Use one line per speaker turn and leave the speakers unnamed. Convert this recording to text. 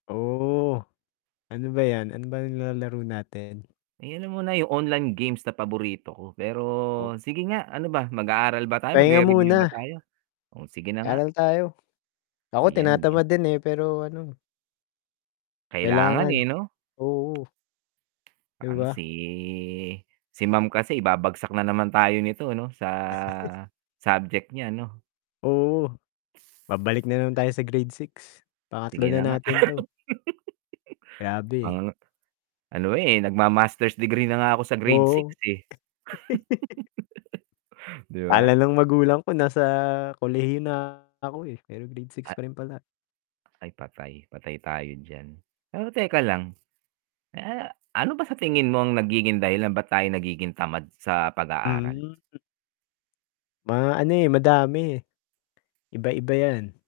Oh, ano ba yan, ano ba yung nilalaro natin?
Ayun na muna yung online games na paborito ko, pero sige nga, ano ba mag-aaral ba tayo?
Pahinga
Magre-review ba
muna.
tayo? Oh, sige na nga.
Aral tayo. Ako tinatamad din eh, pero ano
Kailangan,
kailangan.
eh, 'no.
Oo. 'Di
Um,
ba?
si, si Ma'am kasi ibabagsak na naman tayo nito 'no, sa subject niya 'no?
Oo, babalik na naman tayo sa grade 6, pangatlo
Sige na
na
nga.
natin to.
Mga
Grabe.
ano eh nagma-master's degree na nga ako sa grade 6
Oo.
eh. 'di
Kala
ba?
ng magulang ko nasa kolehiyo na ako eh, pero grade 6 pa rin pala.
Ay patay, patay tayo diyan, pero teka lang. Eh, ano ba sa tingin mo ang nagiging dahilan ba't tayo nagiging tamad sa pag aaral?
Hmm. Mga ano eh, madami. Iba-iba yan.